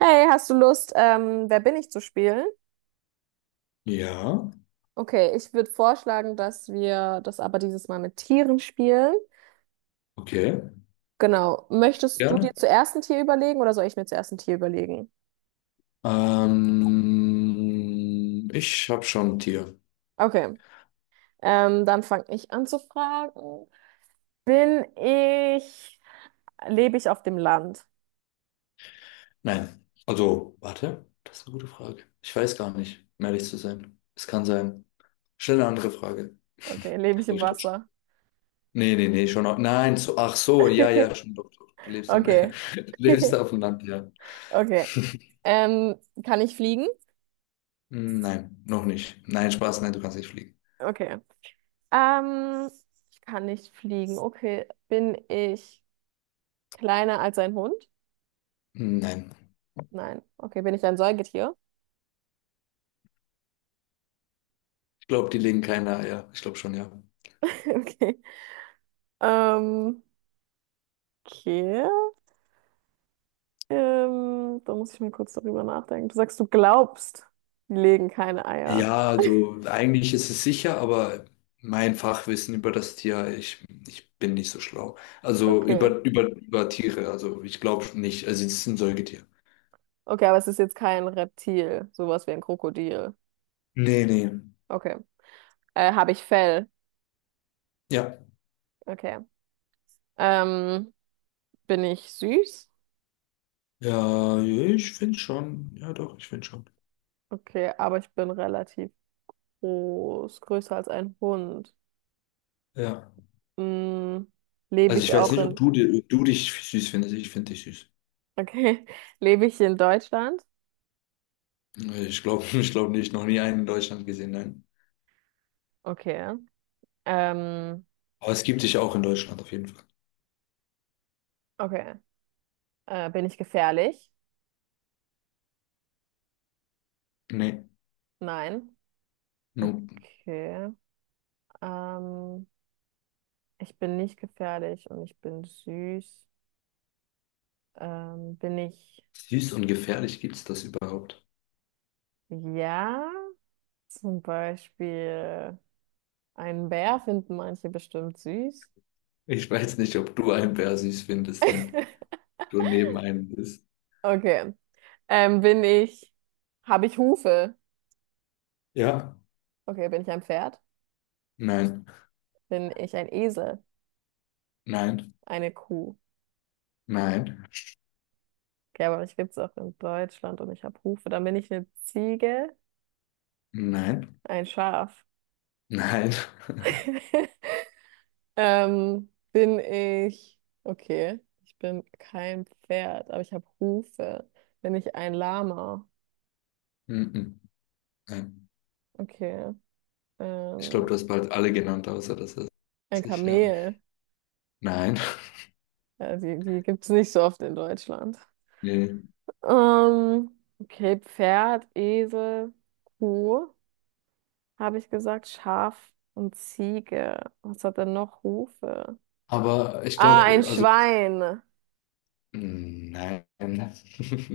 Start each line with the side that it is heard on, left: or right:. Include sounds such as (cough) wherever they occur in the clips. right: Hey, hast du Lust, Wer bin ich zu spielen?
left: Ja,
right: Okay, ich würde vorschlagen, dass wir das aber dieses Mal mit Tieren spielen.
left: okay,
right: Genau. Möchtest du dir
left: gerne.
right: zuerst ein Tier überlegen oder soll ich mir zuerst ein Tier überlegen?
left: Ich habe schon ein Tier.
right: Okay, dann fange ich an zu fragen. Bin ich, lebe ich auf dem Land?
left: Nein, also, warte, das ist eine gute Frage. Ich weiß gar nicht, um ehrlich zu sein. Es kann sein. Schnell eine andere Frage.
right: Okay,
left: (laughs)
right: lebe ich
left: Aber
right: im
left: ich glaube schon.
right: Wasser?
left: Nee, nee, nee, schon. Nein, so, ach so, ja, ja,
right: (laughs)
left: schon doch. Doch. (laughs)
right: Okay.
left: Du lebst
right: (laughs)
left: auf dem Land, ja.
right: Okay.
left: (laughs)
right: Ähm, kann ich fliegen?
left: Hm, nein, noch nicht. Nein, Spaß, nein, du kannst nicht fliegen.
right: Okay. Ähm, ich kann nicht fliegen. Okay, bin ich. Kleiner als ein Hund?
left: Hm, nein.
right: Nein. Okay, bin ich ein Säugetier?
left: Ich glaube, die legen keine Eier. Ich glaube schon, ja.
right: (laughs) Okay. Ähm, okay. Da muss ich mal kurz darüber nachdenken. Du sagst, du glaubst, die legen keine Eier.
left: Ja, also eigentlich ist es sicher, aber mein Fachwissen über das Tier, ich bin nicht so schlau. Also
right: Okay.
left: über Tiere, also ich glaube nicht. Also es ist ein Säugetier.
right: Okay, aber es ist jetzt kein Reptil, sowas wie ein Krokodil.
left: Nee, nee.
right: Okay. Habe ich Fell?
left: Ja.
right: Okay. Ähm, bin ich süß?
left: Ja, ich finde schon. Ja, doch, ich finde schon.
right: Okay, aber ich bin relativ groß, größer als ein Hund.
left: Ja.
right: Mm, lebe
left: Also ich
right: ich
left: weiß
right: auch
left: nicht,
right: in,
left: ob du dich süß findest. Ich finde dich süß.
right: okay, (laughs) lebe ich in Deutschland?
left: (laughs) Ich glaube nicht. Noch nie einen in Deutschland gesehen, nein.
right: Okay. Ähm,
left: Aber es gibt dich auch in Deutschland auf jeden Fall.
right: okay. Bin ich gefährlich?
left: Nee.
right: Nein.
left: Nur
right: Okay. Ähm, ich bin nicht gefährlich und ich bin süß. Bin ich,
left: süß und gefährlich, gibt es das überhaupt?
right: ja, zum Beispiel einen Bär finden manche bestimmt süß.
left: Ich weiß nicht, ob du einen Bär süß findest,
right: (laughs)
left: wenn du neben einem bist.
right: Okay. Bin ich, habe ich Hufe?
left: Ja,
right: Okay, bin ich ein Pferd?
left: nein,
right: Bin ich ein Esel?
left: nein,
right: Eine Kuh?
left: nein,
right: Okay, aber mich gibt es auch in Deutschland und ich habe Hufe. Dann bin ich eine Ziege,
left: nein,
right: ein Schaf.
left: nein,
right: (laughs) Bin ich, okay, ich bin kein Pferd, aber ich habe Hufe. Bin ich ein Lama?
left: mhm, nein.
right: Okay.
left: Ich glaube,
right: Ähm,
left: du hast bald alle genannt, außer das ist
right: ein
left: sich, ja.
right: Kamel.
left: Nein,
right: Ja, die gibt es nicht so oft in Deutschland.
left: nee.
right: Ähm, okay, Pferd, Esel, Kuh, habe ich gesagt, Schaf und Ziege. Was hat denn noch Hufe?
left: Aber ich
right: Ah, ein
left: glaube, also
right: Schwein.
left: Nein.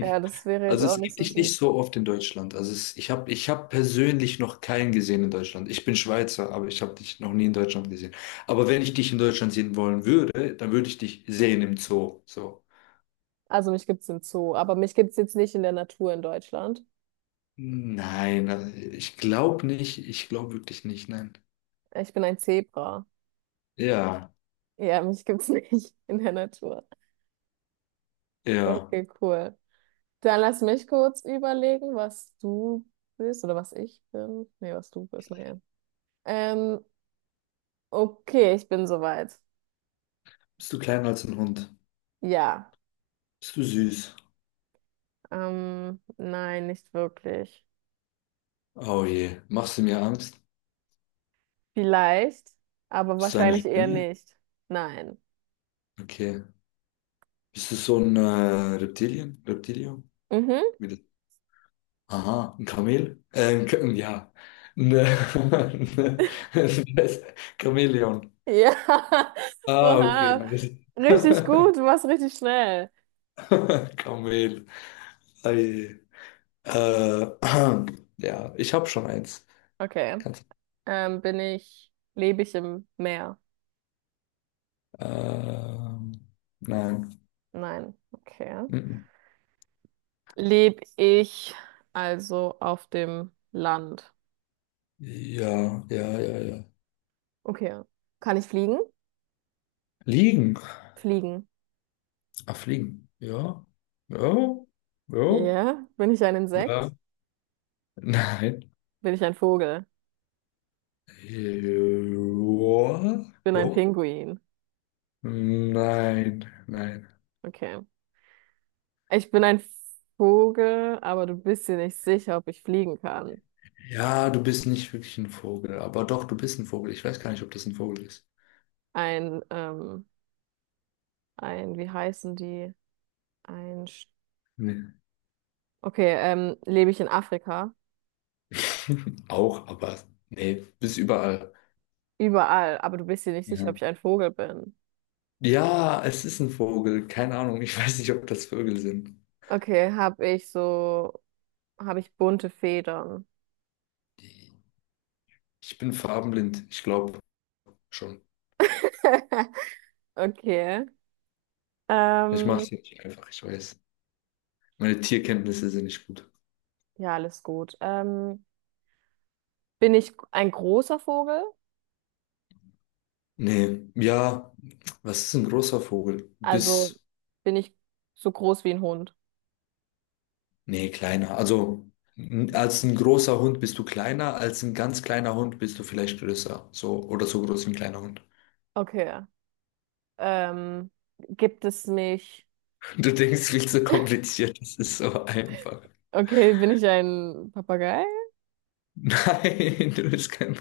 right: Ja, das wäre jetzt
left: Also
right: auch
left: es
right: nicht
left: gibt
right: so
left: dich nicht
right: süß.
left: so oft in Deutschland. Also es, ich hab persönlich noch keinen gesehen in Deutschland. Ich bin Schweizer, aber ich habe dich noch nie in Deutschland gesehen. Aber wenn ich dich in Deutschland sehen wollen würde, dann würde ich dich sehen im Zoo. So.
right: Also mich gibt's im Zoo, aber mich gibt's jetzt nicht in der Natur in Deutschland.
left: Nein, also ich glaube nicht. Ich glaube wirklich nicht. Nein.
right: Ich bin ein Zebra.
left: Ja,
right: Ja, mich gibt's (laughs) nicht in der Natur.
left: ja.
right: Okay, cool. Dann lass mich kurz überlegen, was du bist oder was ich bin. Nee, was du bist, naja. Ähm, okay, ich bin soweit.
left: Bist du kleiner als ein Hund?
right: Ja.
left: Bist du süß?
right: Nein, nicht wirklich.
left: Oh je. Machst du mir Angst?
right: Vielleicht, aber
left: Bist du eine
right: wahrscheinlich eher
left: Spinne?
right: nicht. Nein.
left: Okay. Bist du so ein Reptilien? Reptilio?
right: Mhm.
left: Aha, ein Kamel? Ja, ne (laughs) Chamäleon.
right: Ja. (laughs)
left: Ah, okay,
right: Oha.
left: nice.
right: Richtig
left: (laughs)
right: gut, du warst richtig schnell.
left: Kamel. Ei. Äh, (clears throat) ja, ich habe schon eins.
right: Okay.
left: Kannst,
right: Bin ich, lebe ich im Meer?
left: ähm, nein.
right: Nein. Okay.
left: Mhm.
right: Lebe ich also auf dem Land?
left: Ja, ja, ja, ja.
right: Okay. Kann ich fliegen?
left: Liegen.
right: Fliegen.
left: Ah, fliegen. Ja. Ja. Ja.
right: Ja. Bin ich ein
left: Ja.
right: Insekt?
left: Nein.
right: Bin ich ein Vogel?
left: Ja.
right: Bin ein
left: Ja.
right: Pinguin.
left: Nein, nein.
right: Okay. Ich bin ein Vogel, aber du bist dir nicht sicher, ob ich fliegen kann.
left: Ja, du bist nicht wirklich ein Vogel, aber doch, du bist ein Vogel. Ich weiß gar nicht, ob das ein Vogel ist.
right: Ein, ähm, ein, wie heißen die? Ein, Sch-
left: Nee.
right: okay, lebe ich in Afrika?
left: (laughs) Auch, aber nee, bist überall.
right: Überall, aber du bist dir nicht sicher, ob
left: Ja.
right: ich ein Vogel bin.
left: Ja, es ist ein Vogel. Keine Ahnung. Ich (laughs) weiß nicht, ob das Vögel sind.
right: Okay, habe ich so, habe ich bunte Federn.
left: Ich bin farbenblind. Ich glaube schon.
right: (laughs) Okay.
left: Ich mache
right: Ähm,
left: es nicht einfach. Ich weiß. Meine Tierkenntnisse sind nicht gut.
right: ja, alles gut. Bin ich ein großer Vogel?
left: Nee, ja, was ist ein großer Vogel?
right: Also
left: Bis
right: bin ich so groß wie ein Hund?
left: Nee, kleiner. Also als ein großer Hund bist du kleiner, als ein ganz kleiner Hund bist du vielleicht größer. So oder so groß wie ein kleiner Hund. (laughs)
right: Okay. Ähm, gibt es mich?
left: Du denkst viel zu kompliziert, das ist so einfach.
right: Okay, bin ich ein Papagei?
left: (laughs) Nein, du bist kein.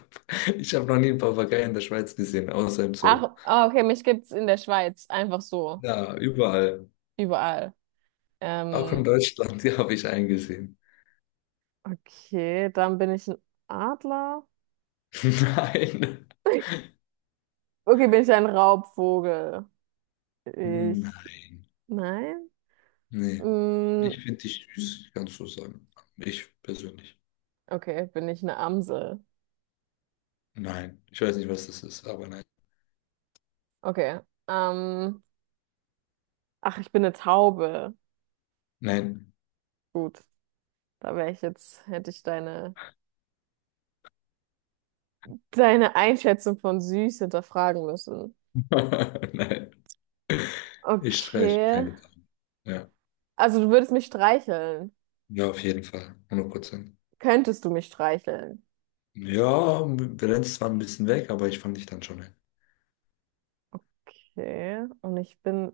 left: Ich habe noch nie einen Papagei in der Schweiz gesehen, außer im Zoo.
right: Ach, ah, okay, mich gibt's in der Schweiz einfach so,
left: Ja, überall.
right: überall.
left: Auch in
right: Ähm,
left: Deutschland, (laughs) die habe ich eingesehen.
right: okay, dann bin ich ein Adler.
left: (laughs) Nein.
right: (laughs) Okay, bin ich ein Raubvogel? Ich.
left: Nein.
right: Nein?
left: Nee.
right: Mm,
left: Ich finde dich süß, kannst du sagen. Ich persönlich.
right: okay, bin ich eine Amsel?
left: Nein. Ich weiß nicht, was das ist, aber nein.
right: Okay. Ähm, ach, ich bin eine Taube.
left: Nein.
right: Gut, da wäre ich jetzt, hätte ich deine, deine Einschätzung von süß hinterfragen müssen.
left: (laughs) Nein, ich streiche
right: Okay.
left: keine Dame. Ja,
right: Also du würdest mich streicheln.
left: ja, auf jeden Fall. 100%.
right: Könntest du mich streicheln?
left: Ja, wir rennen zwar ein bisschen weg, aber ich fand dich dann schon. Ein.
right: Okay. Und ich bin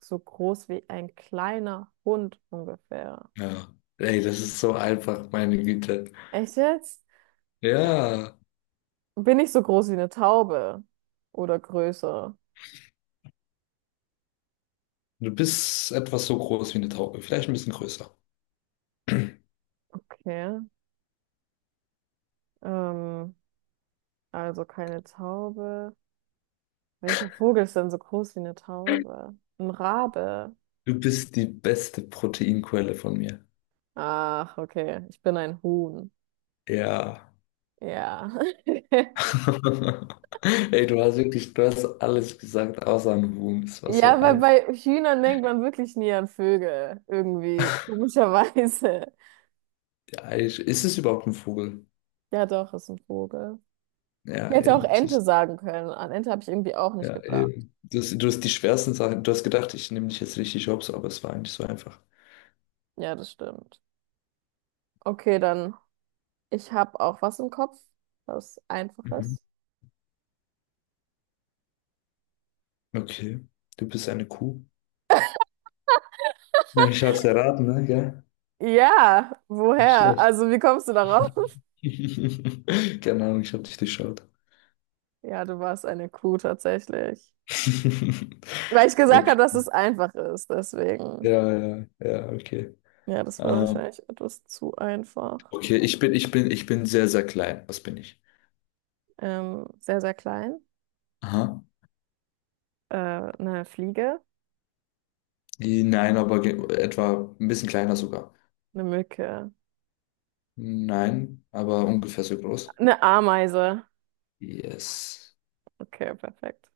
right: so groß wie ein kleiner Hund ungefähr.
left: Ja. Ey, das ist so einfach, meine Güte.
right: Echt jetzt? Ja.
left: Ja,
right: Bin ich so groß wie eine Taube? Oder größer?
left: du bist etwas so groß wie eine Taube, vielleicht ein bisschen größer.
right: Okay. Ähm. Also keine Taube. Welcher Vogel ist denn so groß wie eine Taube? Ein Rabe.
left: Du bist die beste Proteinquelle von mir.
right: Ach, okay. Ich bin ein Huhn.
left: Ja.
right: Ja. (laughs)
left: (laughs) Ey, du hast alles gesagt, außer ein Huhn. Es war so
right: Ja, weil
left: einfach.
right: bei Hühnern denkt man wirklich nie an Vögel. Irgendwie. Komischerweise. (laughs)
left: Ja, ist es überhaupt ein Vogel?
right: Ja, doch, ist ein Vogel.
left: Ja,
right: Ich hätte auch
left: eben.
right: Ente sagen können. An Ente habe ich irgendwie auch nicht
left: Ja,
right: gedacht.
left: eben. Du hast die schwersten Sachen. Du hast gedacht, ich nehme dich jetzt richtig hops, aber es war eigentlich so einfach.
right: Ja, das stimmt. Okay, dann. Ich habe auch was im Kopf. Was
left: Mhm.
right: Einfaches.
left: Okay. Du bist eine Kuh. Ja, ich hab's erraten, ne? Ja.
right: Ja,
left: Nicht
right: woher?
left: schlecht.
right: Also, wie kommst du darauf?
left: (laughs) Keine Ahnung, ich habe dich durchschaut.
right: Ja, du warst eine Kuh tatsächlich.
left: (laughs)
right: Weil ich gesagt
left: Okay.
right: habe, dass es einfach ist, deswegen.
left: Ja, ja, ja, okay.
right: Ja, das war
left: Ähm,
right: wahrscheinlich etwas zu einfach.
left: okay, ich bin sehr, sehr klein. Was bin ich?
right: Sehr, sehr klein.
left: Aha.
right: Eine Fliege,
left: Nein, aber etwa ein bisschen kleiner sogar.
right: eine Mücke,
left: Nein, aber ungefähr so groß.
right: eine Ameise.
left: Yes.
right: Okay, perfekt.